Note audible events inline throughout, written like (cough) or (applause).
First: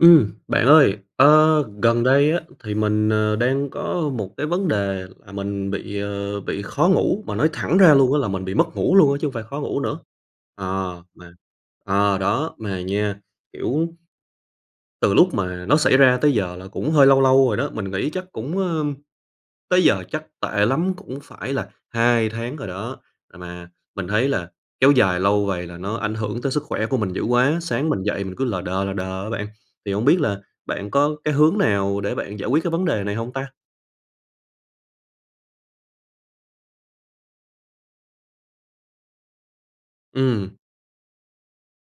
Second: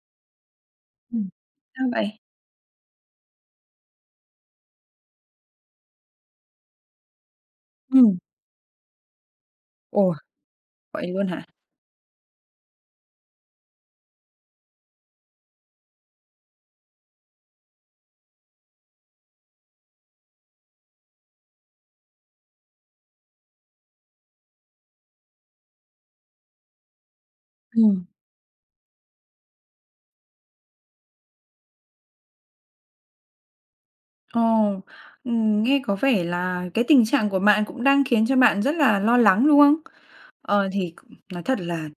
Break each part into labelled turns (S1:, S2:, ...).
S1: Ừm, bạn ơi,
S2: Ừm,
S1: ơ,
S2: sao
S1: gần
S2: vậy?
S1: đây á thì mình, ờ, đang có một cái vấn đề là mình bị, ờ, bị khó ngủ, mà nói thẳng ra luôn á
S2: Ừm.
S1: là mình bị mất ngủ luôn á chứ hông phải khó ngủ nữa.
S2: Ồ.
S1: Ờ,
S2: Vậy luôn
S1: mà
S2: hả?
S1: ờ, đó mà nha, kiểu, từ lúc mà nó xảy ra tới giờ là cũng hơi lâu lâu rồi đó, mình nghĩ chắc cũng ờm, tới giờ chắc tệ lắm cũng phải là 2 tháng rồi đó. À, mà mình thấy là kéo dài lâu vậy là nó ảnh hưởng tới sức khỏe của mình dữ quá, sáng mình
S2: Ừm.
S1: dậy mình cứ lờ đờ, lờ đờ á bạn. Thì hổng biết là bạn có cái hướng nào để bạn giải quyết cái vấn đề này hông ta?
S2: Ồ, ừm, nghe có vẻ là cái tình trạng của bạn cũng đang khiến cho bạn rất là lo lắng, đúng không?
S1: Ừm.
S2: Ờ, thì nói thật là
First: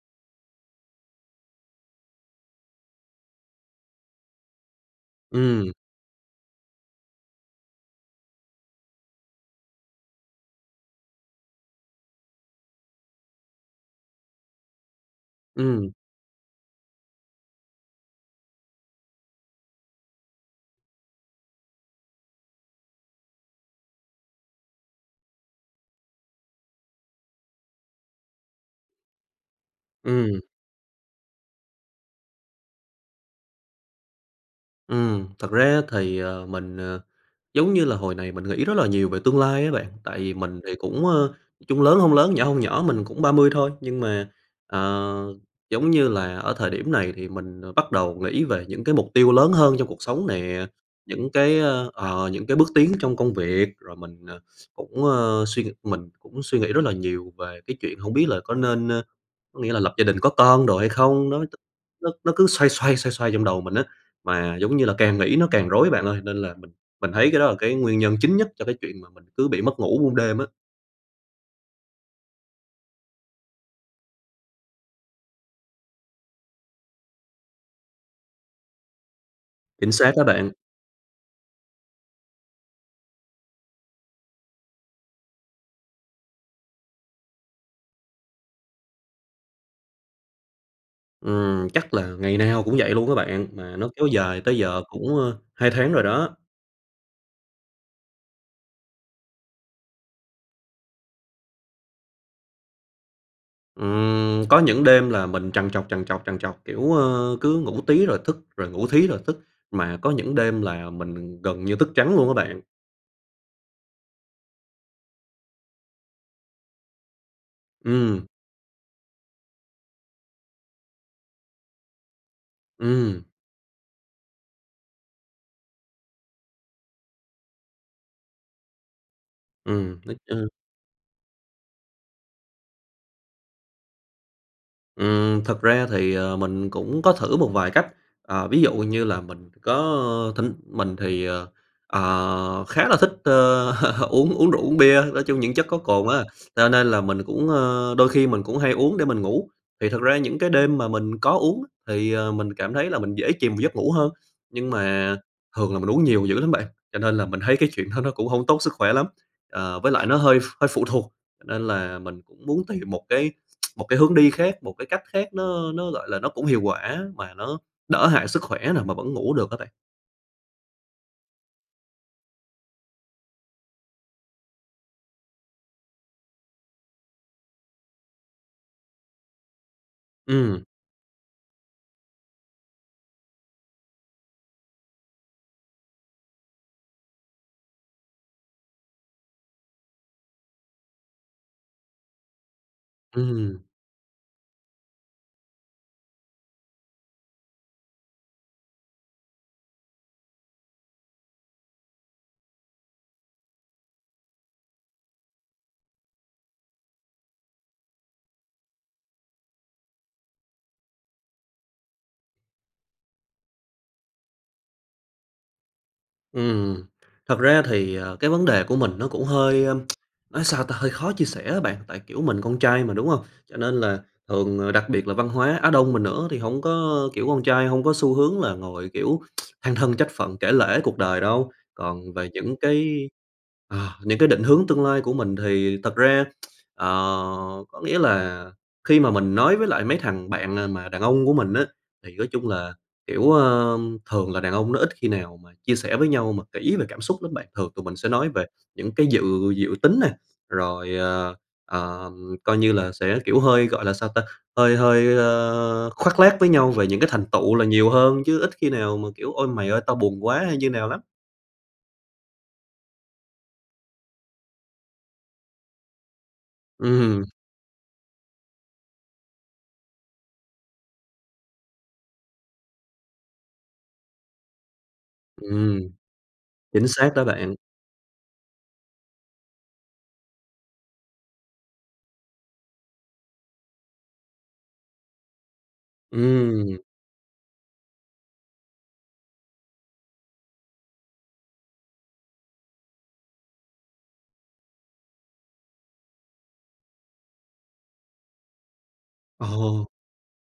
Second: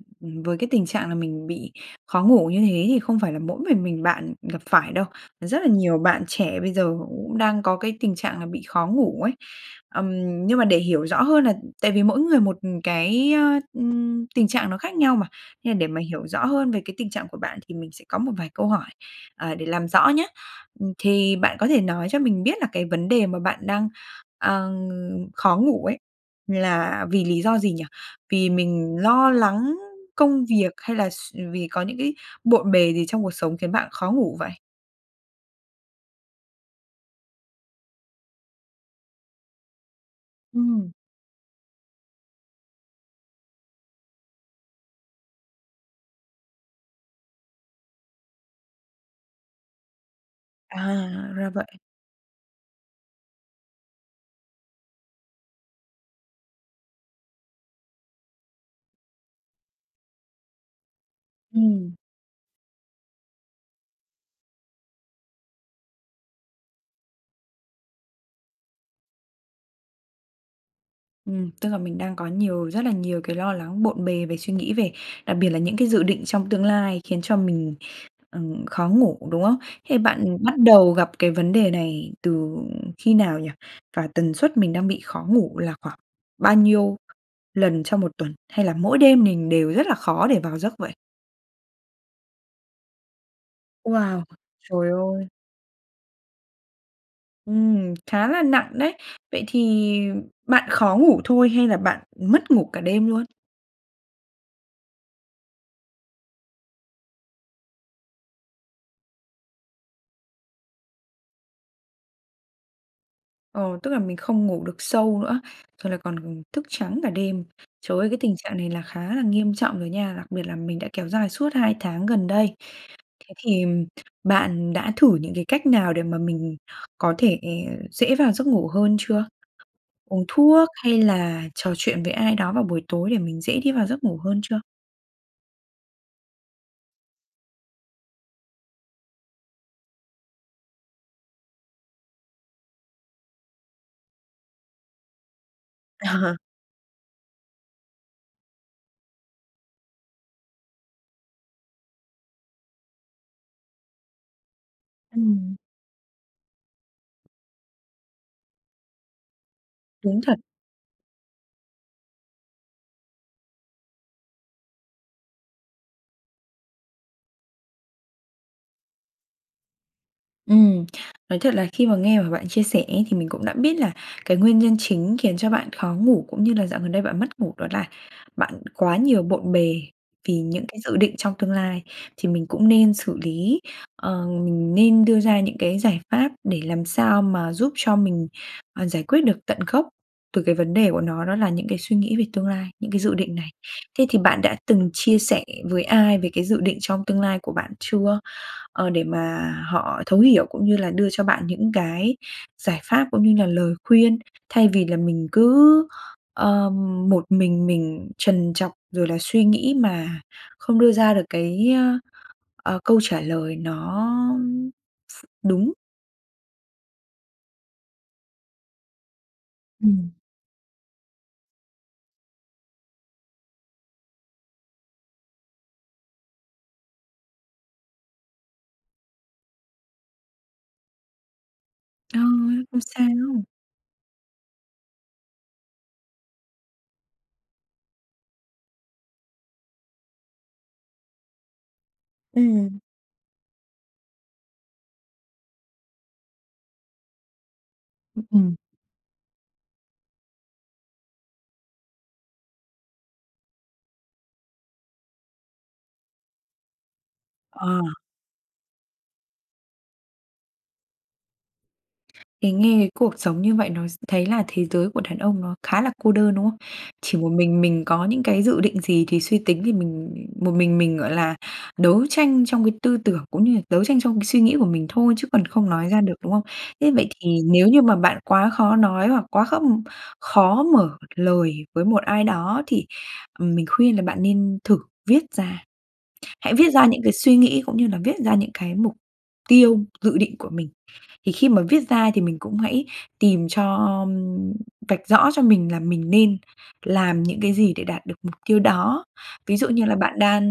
S2: với cái tình trạng là mình bị khó ngủ như thế thì không phải là mỗi mình mình bạn gặp phải đâu, rất là
S1: Ừm.
S2: nhiều bạn trẻ bây giờ cũng đang có cái tình trạng là bị khó ngủ ấy. Ừm, nhưng mà để hiểu rõ hơn là tại vì mỗi người một cái, ừm, tình trạng nó khác nhau mà. Nên là để
S1: Ừm.
S2: mà hiểu rõ hơn về cái tình trạng của bạn thì mình sẽ có một vài câu hỏi, à, để làm rõ nhá. Thì bạn có thể nói cho mình biết là cái vấn đề mà bạn đang, ờ, khó ngủ ấy là vì lý do gì nhỉ? Vì mình lo lắng
S1: Ừm.
S2: công việc hay là s vì có những cái bộn bề gì trong cuộc sống khiến bạn khó ngủ vậy?
S1: Ừm, thật ra thì, ờ, mình, ờ, giống như là hồi này mình nghĩ rất là nhiều về tương lai á bạn, tại vì mình thì
S2: Ừm.
S1: cũng, ơ, chung lớn hông lớn, nhỏ hông nhỏ mình cũng 30 thôi, nhưng mà, ờ, giống như là ở thời điểm này thì mình, ờ, bắt đầu nghĩ về những cái mục tiêu lớn hơn trong cuộc sống nè, những
S2: À, ra
S1: cái,
S2: vậy.
S1: a, ờ, những cái bước tiến trong công việc rồi mình, ờ, cũng, ơ, suy ng mình cũng suy nghĩ rất là nhiều về cái chuyện hông biết là có nên ơ, có nghĩa là lập gia đình có con đồ hay không? Nó (unintelligible)
S2: Ừm.
S1: nó nó cứ xoay xoay, xoay xoay trong đầu mình á, mà giống như là càng nghĩ nó càng rối bạn ơi, nên là mình mình thấy cái đó là cái nguyên nhân chính nhất cho cái chuyện mà mình cứ bị mất ngủ muôn đêm á.
S2: Ừm, tức là mình đang có nhiều rất là nhiều cái lo lắng bộn bề về suy nghĩ về đặc biệt là những cái dự định trong tương lai khiến cho mình, ừm, khó ngủ, đúng không?
S1: Chính
S2: Thế
S1: xác á
S2: bạn
S1: bạn.
S2: bắt đầu gặp cái vấn đề này từ khi nào nhỉ? Và tần suất mình đang bị khó ngủ là khoảng bao nhiêu lần trong 1 tuần hay là mỗi đêm mình đều rất là khó để vào giấc vậy?
S1: Ừm, chắc là ngày nào cũng vậy luôn á bạn, mà nó kéo
S2: Wow,
S1: dài tới giờ
S2: trời
S1: cũng,
S2: ơi!
S1: ơ, 2 tháng rồi đó.
S2: Ừm, khá là nặng đấy. Vậy thì bạn khó ngủ thôi hay là bạn mất ngủ cả đêm luôn?
S1: Ừm, có những đêm là mình trằn trọc, trằn trọc, trằn trọc. Kiểu, ơ, cứ ngủ tí rồi thức, rồi ngủ thí rồi thức, mà có những đêm là mình gần như thức trắng luôn á bạn.
S2: Ờ, tức là mình không ngủ được sâu nữa, rồi là còn thức trắng cả đêm. Trời ơi, cái
S1: Ừm.
S2: tình trạng này là khá là nghiêm trọng rồi nha. Đặc biệt là mình đã kéo dài suốt 2 tháng gần đây.
S1: Ừm.
S2: Thế thì, bạn đã thử những cái cách nào để mà mình có thể dễ vào giấc ngủ hơn chưa?
S1: Ừm, nói,
S2: Uống
S1: ơ
S2: thuốc hay là trò chuyện với ai đó vào buổi tối để mình dễ đi vào giấc ngủ hơn chưa?
S1: Ừm, thực ra thì, ờ, mình cũng có thử một vài cách. Ờ, ví dụ như là mình có, ơ, thỉnh mình thì, ờ, ờ, khá là thích, ơ, uống uống rượu, uống bia, nói chung những chất có cồn á,
S2: Ờ.
S1: cho nên là mình cũng ơ, đôi khi mình cũng hay uống để mình ngủ. Thì thật ra những cái đêm mà mình có uống, thì, ờ, mình cảm thấy là mình dễ chìm vào giấc ngủ hơn. Nhưng mà
S2: Ừm.
S1: thường là mình uống nhiều dữ lắm bạn, cho nên là mình thấy cái chuyện đó nó cũng hông tốt sức khỏe lắm. Ờ, với lại nó
S2: Đúng
S1: hơi
S2: thật.
S1: ph hơi phụ thuộc, cho nên là mình cũng muốn tìm một cái một cái hướng đi khác, một cái cách khác nó, ơ, nó, gọi là, nó cũng hiệu quả mà nó đỡ hại sức khỏe nè, mà vẫn ngủ được á bạn.
S2: Ừm, nói thật là khi mà nghe mà bạn chia sẻ ấy thì mình cũng đã biết là cái nguyên nhân chính khiến cho bạn khó ngủ, cũng như là dạo gần đây bạn mất ngủ, đó là bạn quá nhiều bộn bề, vì
S1: Ừm.
S2: những cái dự định trong tương lai, thì mình cũng nên xử lý, ờ, mình nên đưa ra những cái giải pháp để làm sao mà giúp cho mình, ờ, giải quyết được tận gốc từ cái vấn đề của nó, đó là những cái suy nghĩ về tương lai, những cái dự định này.
S1: Ừm.
S2: Thế thì bạn đã từng chia sẻ với ai về cái dự định trong tương lai của bạn chưa, ờ, để mà họ thấu hiểu cũng như là đưa cho bạn những cái giải pháp cũng như là lời khuyên, thay vì là mình cứ, ờ, một mình mình trần trọc, rồi là suy nghĩ mà không đưa ra được cái, ơ ờ, câu trả lời nó ph đúng?
S1: Ừm, thật ra thì, ờ, cái vấn đề của mình nó cũng hơi, ơ, (tsk)
S2: Ừm.
S1: nói sao ta hơi khó chia sẻ á bạn, tại, kiểu, mình con trai mà, đúng không, cho nên là thường, ờ, đặc biệt là văn hóa Á Đông mình nữa thì hông có, kiểu, con trai hông có xu hướng là ngồi, kiểu, (tsk) than thân trách phận, kể lể cuộc đời đâu. Còn
S2: Trời
S1: về những
S2: ơi! Không sao!
S1: cái ờ, những cái định hướng tương lai của mình thì thật ra, (tsk) ờ, có nghĩa là khi mà mình nói với lại mấy thằng bạn, à, mà đàn ông của mình á, thì nói chung là,
S2: Ừm.
S1: kiểu, ờ, thường là đàn ông nó ít khi nào mà chia sẻ với nhau mà kỹ về cảm xúc lắm bạn, thường tụi mình sẽ nói về
S2: Ừm.
S1: những cái dự dự tính nè, rồi, ờ, ờ, coi như là sẽ, kiểu, hơi, gọi là sao ta hơi hơi, ơ, khoác lác với nhau về những cái thành tựu là
S2: Ờ.
S1: nhiều hơn, chứ ít khi nào mà, kiểu: "Ôi, mày ơi tao buồn quá" hay như nào lắm.
S2: Cái nghe cái cuộc sống như vậy nó s thấy là thế giới của đàn ông nó khá là cô đơn, đúng không? Chỉ
S1: Ừm.
S2: một mình mình có những cái dự định gì thì suy tính thì mình một mình mình, gọi là, đấu tranh trong cái tư tưởng cũng như là đấu tranh trong cái suy nghĩ của mình thôi chứ còn không
S1: Ừm.
S2: nói ra được, đúng không?
S1: Chính
S2: Thế vậy
S1: xác đó
S2: thì
S1: bạn.
S2: nếu như mà bạn quá khó nói hoặc quá khó khó mở lời với một ai đó thì mình khuyên là bạn nên thử viết ra. Hãy viết
S1: Ừm.
S2: ra những cái suy nghĩ cũng như là viết ra những cái mục tiêu dự định của mình. Thì khi mà viết ra thì mình cũng hãy tìm cho vạch rõ cho mình là mình nên làm những cái gì để đạt được mục tiêu đó. Ví dụ như
S1: Ồ!
S2: là bạn đang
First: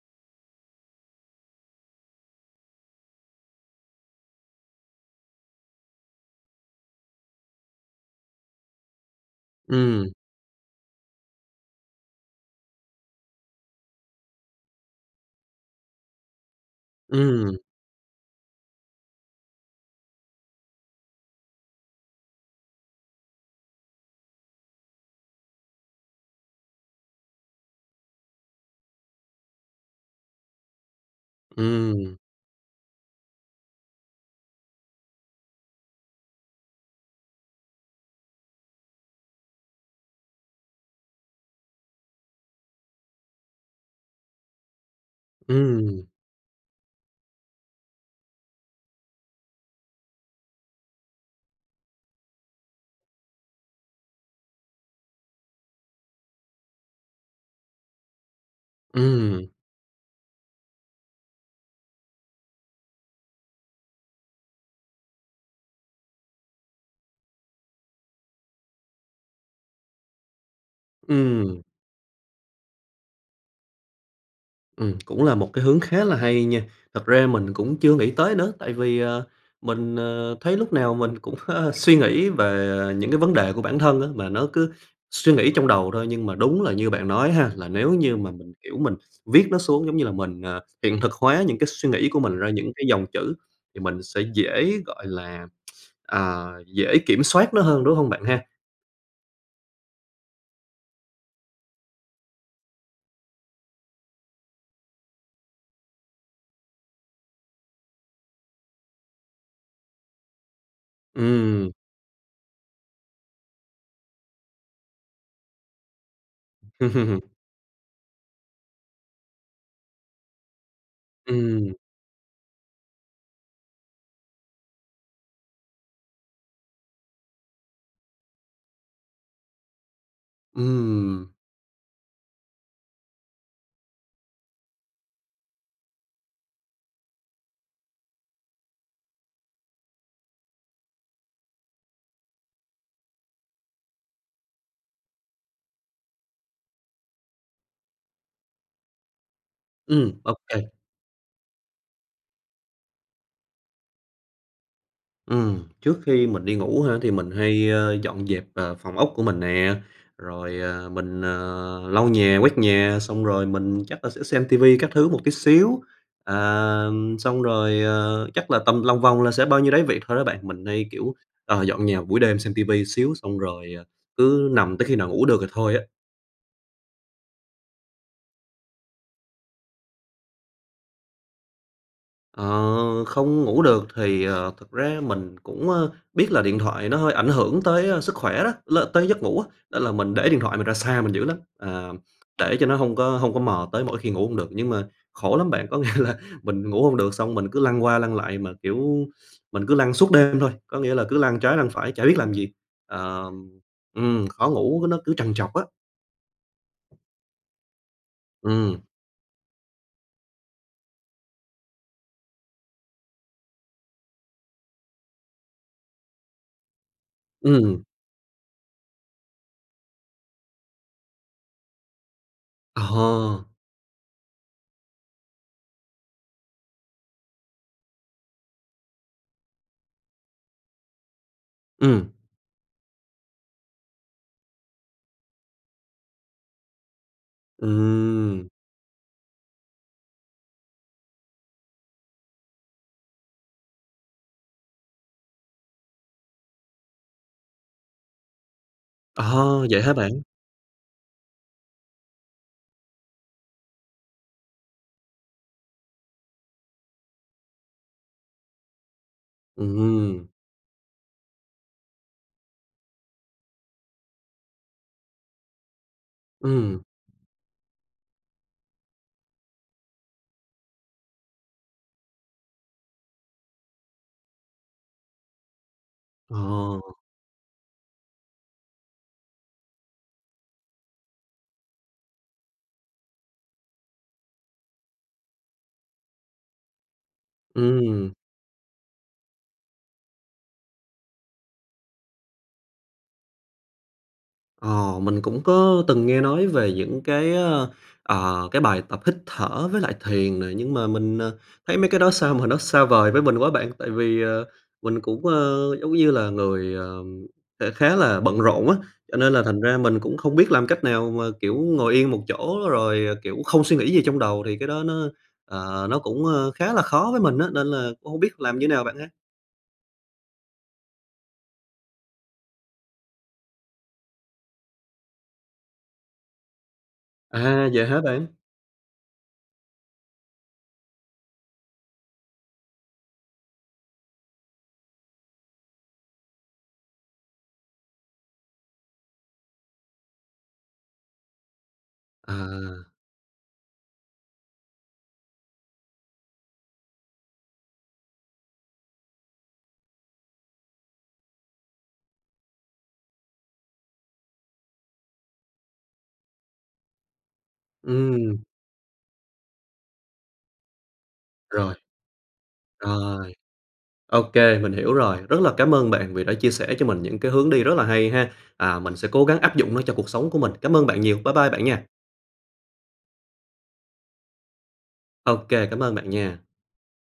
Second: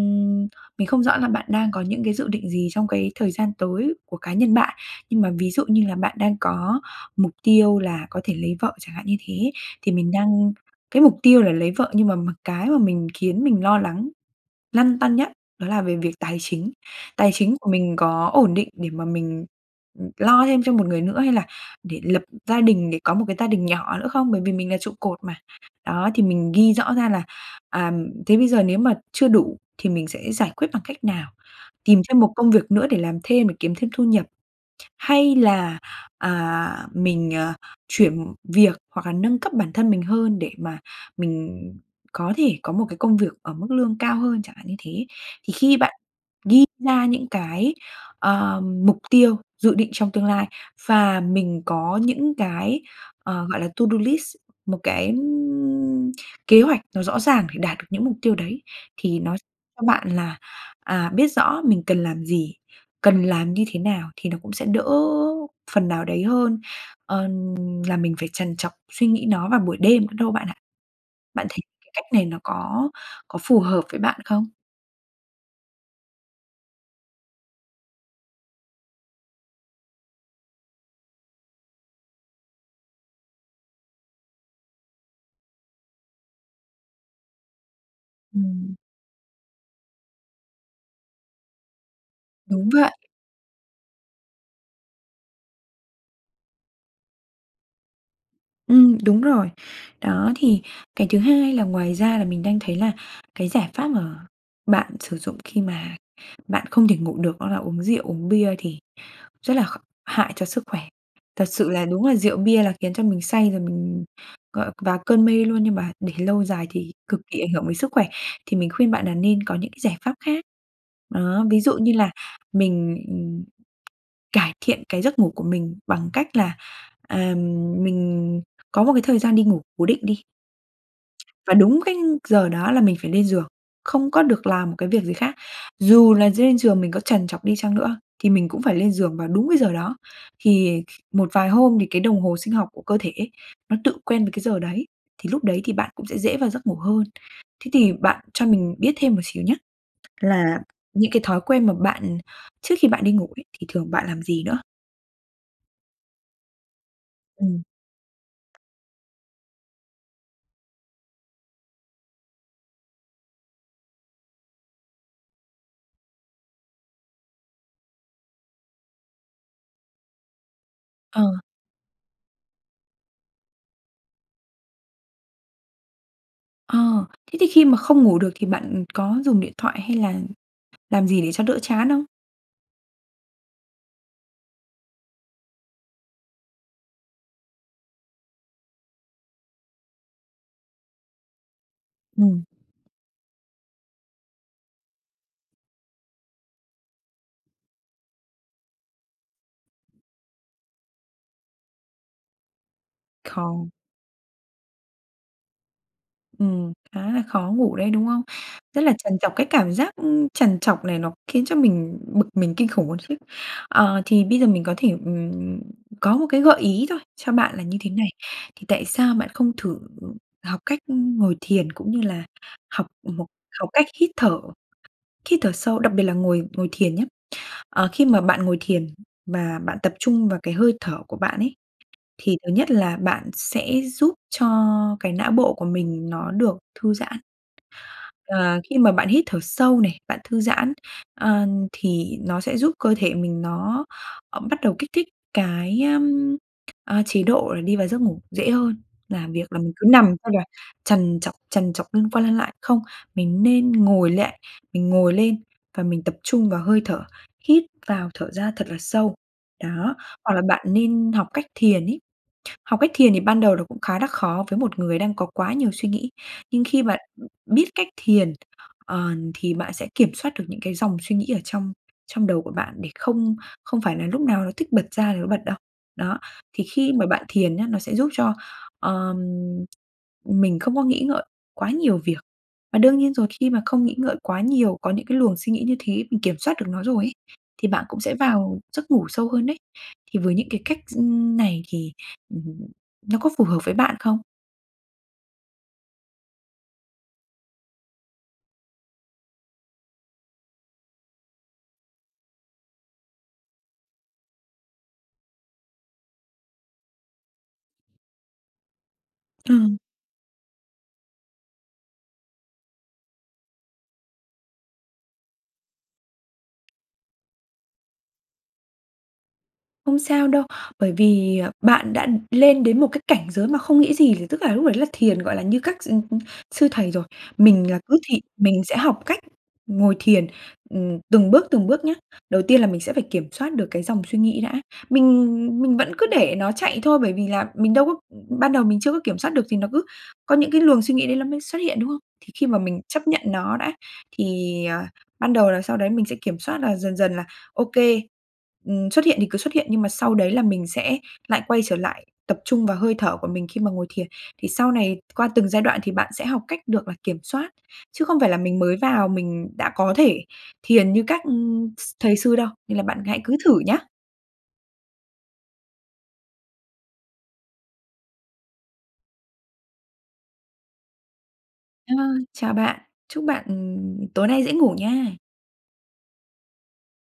S2: mình không rõ là bạn đang có những cái dự định gì trong cái thời gian tới của cá nhân bạn, nhưng mà ví dụ như là bạn đang có mục tiêu là có thể lấy vợ, chẳng hạn như thế, thì
S1: Ừm.
S2: mình đang cái mục tiêu là lấy vợ nhưng mà mặc cái mà mình khiến mình lo lắng, lăn tăn nhất đó là về việc tài chính. Tài chính
S1: Ừm.
S2: của mình có ổn định để mà mình lo thêm cho một người nữa hay là để lập gia đình để có một cái gia đình nhỏ nữa không? Bởi vì mình là trụ cột mà. Đó, thì mình ghi rõ ra là, à, thế bây giờ nếu mà chưa đủ thì mình sẽ giải quyết bằng cách nào? Tìm cho
S1: Ừm.
S2: một công việc nữa để làm thêm để kiếm thêm thu nhập, hay là, à, mình, à, chuyển việc hoặc là nâng cấp bản thân mình hơn để mà mình có thể có một cái công việc ở mức lương cao hơn, chẳng hạn như thế. Thì khi bạn
S1: Ừm.
S2: ghi ra những cái, ờ, mục tiêu tiêu dự định trong tương lai, và mình có những cái, ờ, gọi là, to do list, một cái kế hoạch nó rõ ràng để đạt được những mục tiêu đấy, thì nó
S1: Ừm.
S2: cho bạn là, à, biết rõ mình cần làm gì, cần làm như thế nào, thì nó cũng sẽ đỡ phần nào đấy hơn, ờ, là mình phải trằn trọc suy nghĩ nó vào buổi đêm nữa đâu bạn ạ. Bạn thấy
S1: Ừm.
S2: cái cách này nó có có phù hợp với bạn không?
S1: Ừm, cũng là một cái hướng khá là hay nha. Thật ra mình cũng chưa nghĩ tới nữa, tại vì, ờ, mình, ờ, thấy lúc nào mình cũng, ơ, suy nghĩ về, à, những cái vấn đề của bản thân á, mà nó cứ suy nghĩ trong đầu thôi, nhưng mà đúng là như bạn nói á ha, là nếu như mà mình,
S2: Ừm.
S1: kiểu, mình viết nó xuống giống như là mình, ờ, hiện thực hóa những cái suy nghĩ của mình ra
S2: Đúng
S1: những cái
S2: vậy.
S1: dòng chữ, thì mình sẽ dễ, gọi là, (tsk) à, dễ kiểm soát nó hơn đúng hông bạn ha?
S2: Ừm, đúng rồi. Đó, thì cái thứ hai là ngoài ra là mình đang thấy là cái giải pháp mà bạn sử dụng khi mà bạn không thể ngủ được đó là uống rượu uống bia thì rất là kh hại cho sức khỏe. Thật
S1: Ừm.
S2: sự là đúng là rượu bia là khiến cho mình say rồi mình gọi vào cơn mê luôn, nhưng mà để lâu dài thì cực
S1: (laughs)
S2: kỳ ảnh hưởng đến sức khỏe, thì mình khuyên bạn là nên có những cái giải pháp khác. Đó, ví
S1: Ừm.
S2: dụ như là mình, ừ, cải thiện cái giấc ngủ của mình bằng cách là, à, mình có một cái thời gian đi ngủ cố định đi.
S1: Ừm.
S2: Và đúng cái giờ đó là mình phải lên giường, không có được làm một cái việc gì khác. Dù là lên giường mình có trằn trọc đi chăng nữa thì mình cũng phải lên giường vào đúng cái giờ đó. Thì một vài hôm thì cái đồng hồ sinh học của cơ thể ấy nó tự quen với cái giờ đấy, thì lúc đấy thì bạn cũng sẽ dễ vào giấc ngủ hơn. Thế thì bạn cho mình biết thêm một xíu nhá,
S1: Ừm,
S2: là
S1: OK.
S2: những cái thói quen mà bạn trước khi bạn đi ngủ ấy thì thường bạn làm gì nữa?
S1: Ừm, trước khi mình đi ngủ hả, thì mình
S2: Ừm.
S1: hay, ơ, dọn dẹp, ờ, phòng ốc của mình nè, rồi, ờ, mình, ờ, lau nhà, quét nhà, xong rồi mình chắc là sẽ xem ti vi các thứ một tí xíu. À, ừm, xong rồi, ờ, chắc là tầm lòng vòng là sẽ bao nhiêu đấy việc thôi đó bạn, mình hay, kiểu,
S2: Ờ.
S1: ờ, dọn nhà buổi đêm, xem ti vi tí xíu, xong rồi, ờ, cứ nằm tới khi nào ngủ được thì thôi á.
S2: Ờ, thế thì khi mà không ngủ được thì bạn, ừ, có dùng điện thoại hay là làm gì để cho đỡ chán không?
S1: Ờ, không ngủ được thì, ờ, thực ra mình cũng, a, biết là điện thoại nó hơi ảnh hưởng tới, a, sức khỏe đó, l tới giấc ngủ á, nên là mình để điện thoại mình ra xa mình dữ lắm, ờ,
S2: Ừm.
S1: để cho nó hông có hông có mò tới mỗi khi ngủ hông được. Nhưng mà khổ lắm bạn, có nghĩa là mình ngủ hông được xong mình cứ lăn qua lăn lại mà, kiểu, mình cứ lăn suốt đêm thôi, có nghĩa là cứ lăn trái lăn phải chả biết làm gì, ờm,
S2: Không.
S1: ừm, khó ngủ, nó cứ trằn trọc á.
S2: Ừm, khá là khó ngủ đấy, đúng không?
S1: Ừm.
S2: Rất là trằn trọc, cái cảm giác, ưm, trằn trọc này nó khiến cho mình bực mình kinh khủng luôn chứ. Ờ, thì bây giờ mình có thể, ừm, có một cái gợi ý thôi cho bạn là như
S1: Ừm.
S2: thế này, thì tại sao bạn không thử học cách ngồi thiền cũng như là
S1: Ờ
S2: học một
S1: hơ.
S2: học cách hít thở, hít thở sâu, đặc biệt là ngồi ngồi thiền nhá. Ờ, khi mà bạn ngồi thiền, và bạn tập trung vào cái hơi thở của bạn ấy,
S1: Ừm.
S2: thì thứ nhất là bạn sẽ giúp cho cái não bộ của mình nó được thư giãn.
S1: Ừm.
S2: À, khi mà bạn hít thở sâu này, bạn thư giãn, ờ, thì nó sẽ giúp cơ thể mình nó, ơ, bắt đầu kích thích cái, ưm, a, chế độ là đi vào giấc ngủ dễ hơn,
S1: Ờ
S2: làm việc là
S1: ha,
S2: mình
S1: vậy
S2: cứ
S1: hả
S2: nằm
S1: bạn?
S2: xong rồi trằn trọc, trằn trọc lăn qua lăn lại, không, mình nên ngồi lại, mình ngồi lên và mình tập trung vào hơi thở, hít vào thở ra thật là sâu,
S1: Ừm
S2: đó,
S1: hưm.
S2: hoặc là bạn nên học cách thiền ấy. Học cách thiền thì ban đầu là nó cũng khá là khó với một người đang có quá nhiều suy nghĩ, nhưng
S1: Ừm.
S2: khi bạn, ưm, biết cách thiền, ờn, thì bạn sẽ kiểm soát được những cái dòng suy nghĩ ở trong trong đầu của bạn để không không phải là lúc nào nó thích bật ra thì nó bật đâu. Đó,
S1: Ờ.
S2: thì khi mà bạn thiền nhá, nó sẽ giúp cho, ờm, mình không có nghĩ ngợi quá nhiều việc, và đương nhiên rồi khi mà không nghĩ ngợi quá nhiều, có những cái luồng suy nghĩ như thế, mình kiểm soát được nó rồi ấy, thì bạn cũng
S1: Ừm.
S2: sẽ vào giấc ngủ sâu hơn đấy. Thì với những cái cách s ưm, này thì, ừm, (unintelligible) nó có phù hợp với bạn không?
S1: Ờ, mình cũng có từng nghe nói về những cái, ơ, ờ, cái bài tập hít thở với lại thiền nè. Nhưng mà mình, ờ, thấy mấy cái đó sao mà nó xa vời với mình quá bạn. Tại vì, ờ, mình cũng, ơ, giống như là người, ờ, sẽ khá là bận rộn á, cho nên là thành
S2: Ừm.
S1: ra mình cũng không biết làm cách nào mà, kiểu, ngồi yên một chỗ rồi, kiểu, không suy nghĩ gì trong đầu, thì cái đó nó, ờ, nó cũng, ơ, khá là khó với mình á, nên là cũng hông biết làm như nào bạn ha?
S2: Không sao đâu, bởi vì, bạn đã lên đến một cái cảnh giới mà không nghĩ gì, thì tức là lúc đấy là thiền, gọi là, như các s ừm, ừm, sư thầy rồi.
S1: À,
S2: Mình là
S1: vậy
S2: cứ
S1: hả
S2: thị
S1: bạn?
S2: mình sẽ học cách ngồi thiền, ừm, từng bước từng bước nhá. Đầu tiên là mình sẽ phải kiểm soát được cái dòng suy nghĩ đã, mình ừm, ừm, mình vẫn cứ để nó chạy thôi, bởi vì là mình đâu có ban đầu mình chưa có kiểm soát được thì nó cứ có những cái luồng suy nghĩ đấy ló mới xuất hiện, đúng không? Thì khi mà mình
S1: À.
S2: chấp nhận nó đã, thì, ờ, ban đầu làm sao đấy mình sẽ kiểm soát là dần dần là ô kê, ừm, xuất hiện thì cứ xuất hiện, nhưng mà sau đấy là mình sẽ lại quay trở lại tập trung vào hơi thở của mình khi mà ngồi thiền. Thì sau này qua từng giai đoạn thì bạn sẽ học cách được là kiểm soát, chứ không phải là
S1: Ừm.
S2: mình mới vào mình đã có thể thiền như các
S1: Rồi.
S2: s thầy sư đâu, nên là bạn hãy
S1: Rồi.
S2: cứ thử nhá.
S1: Ô kê, mình hiểu rồi, rất là cám ơn bạn vì đã chia sẻ cho mình những cái hướng đi rất là hay ha, à, mình sẽ cố gắng áp dụng nó cho cuộc sống của mình. Cám ơn bạn nhiều, bye bye bạn nha.
S2: Ơ, chào bạn, chúc bạn, ừm, tối nay dễ ngủ nha.
S1: Ô kê, cảm ơn bạn nha.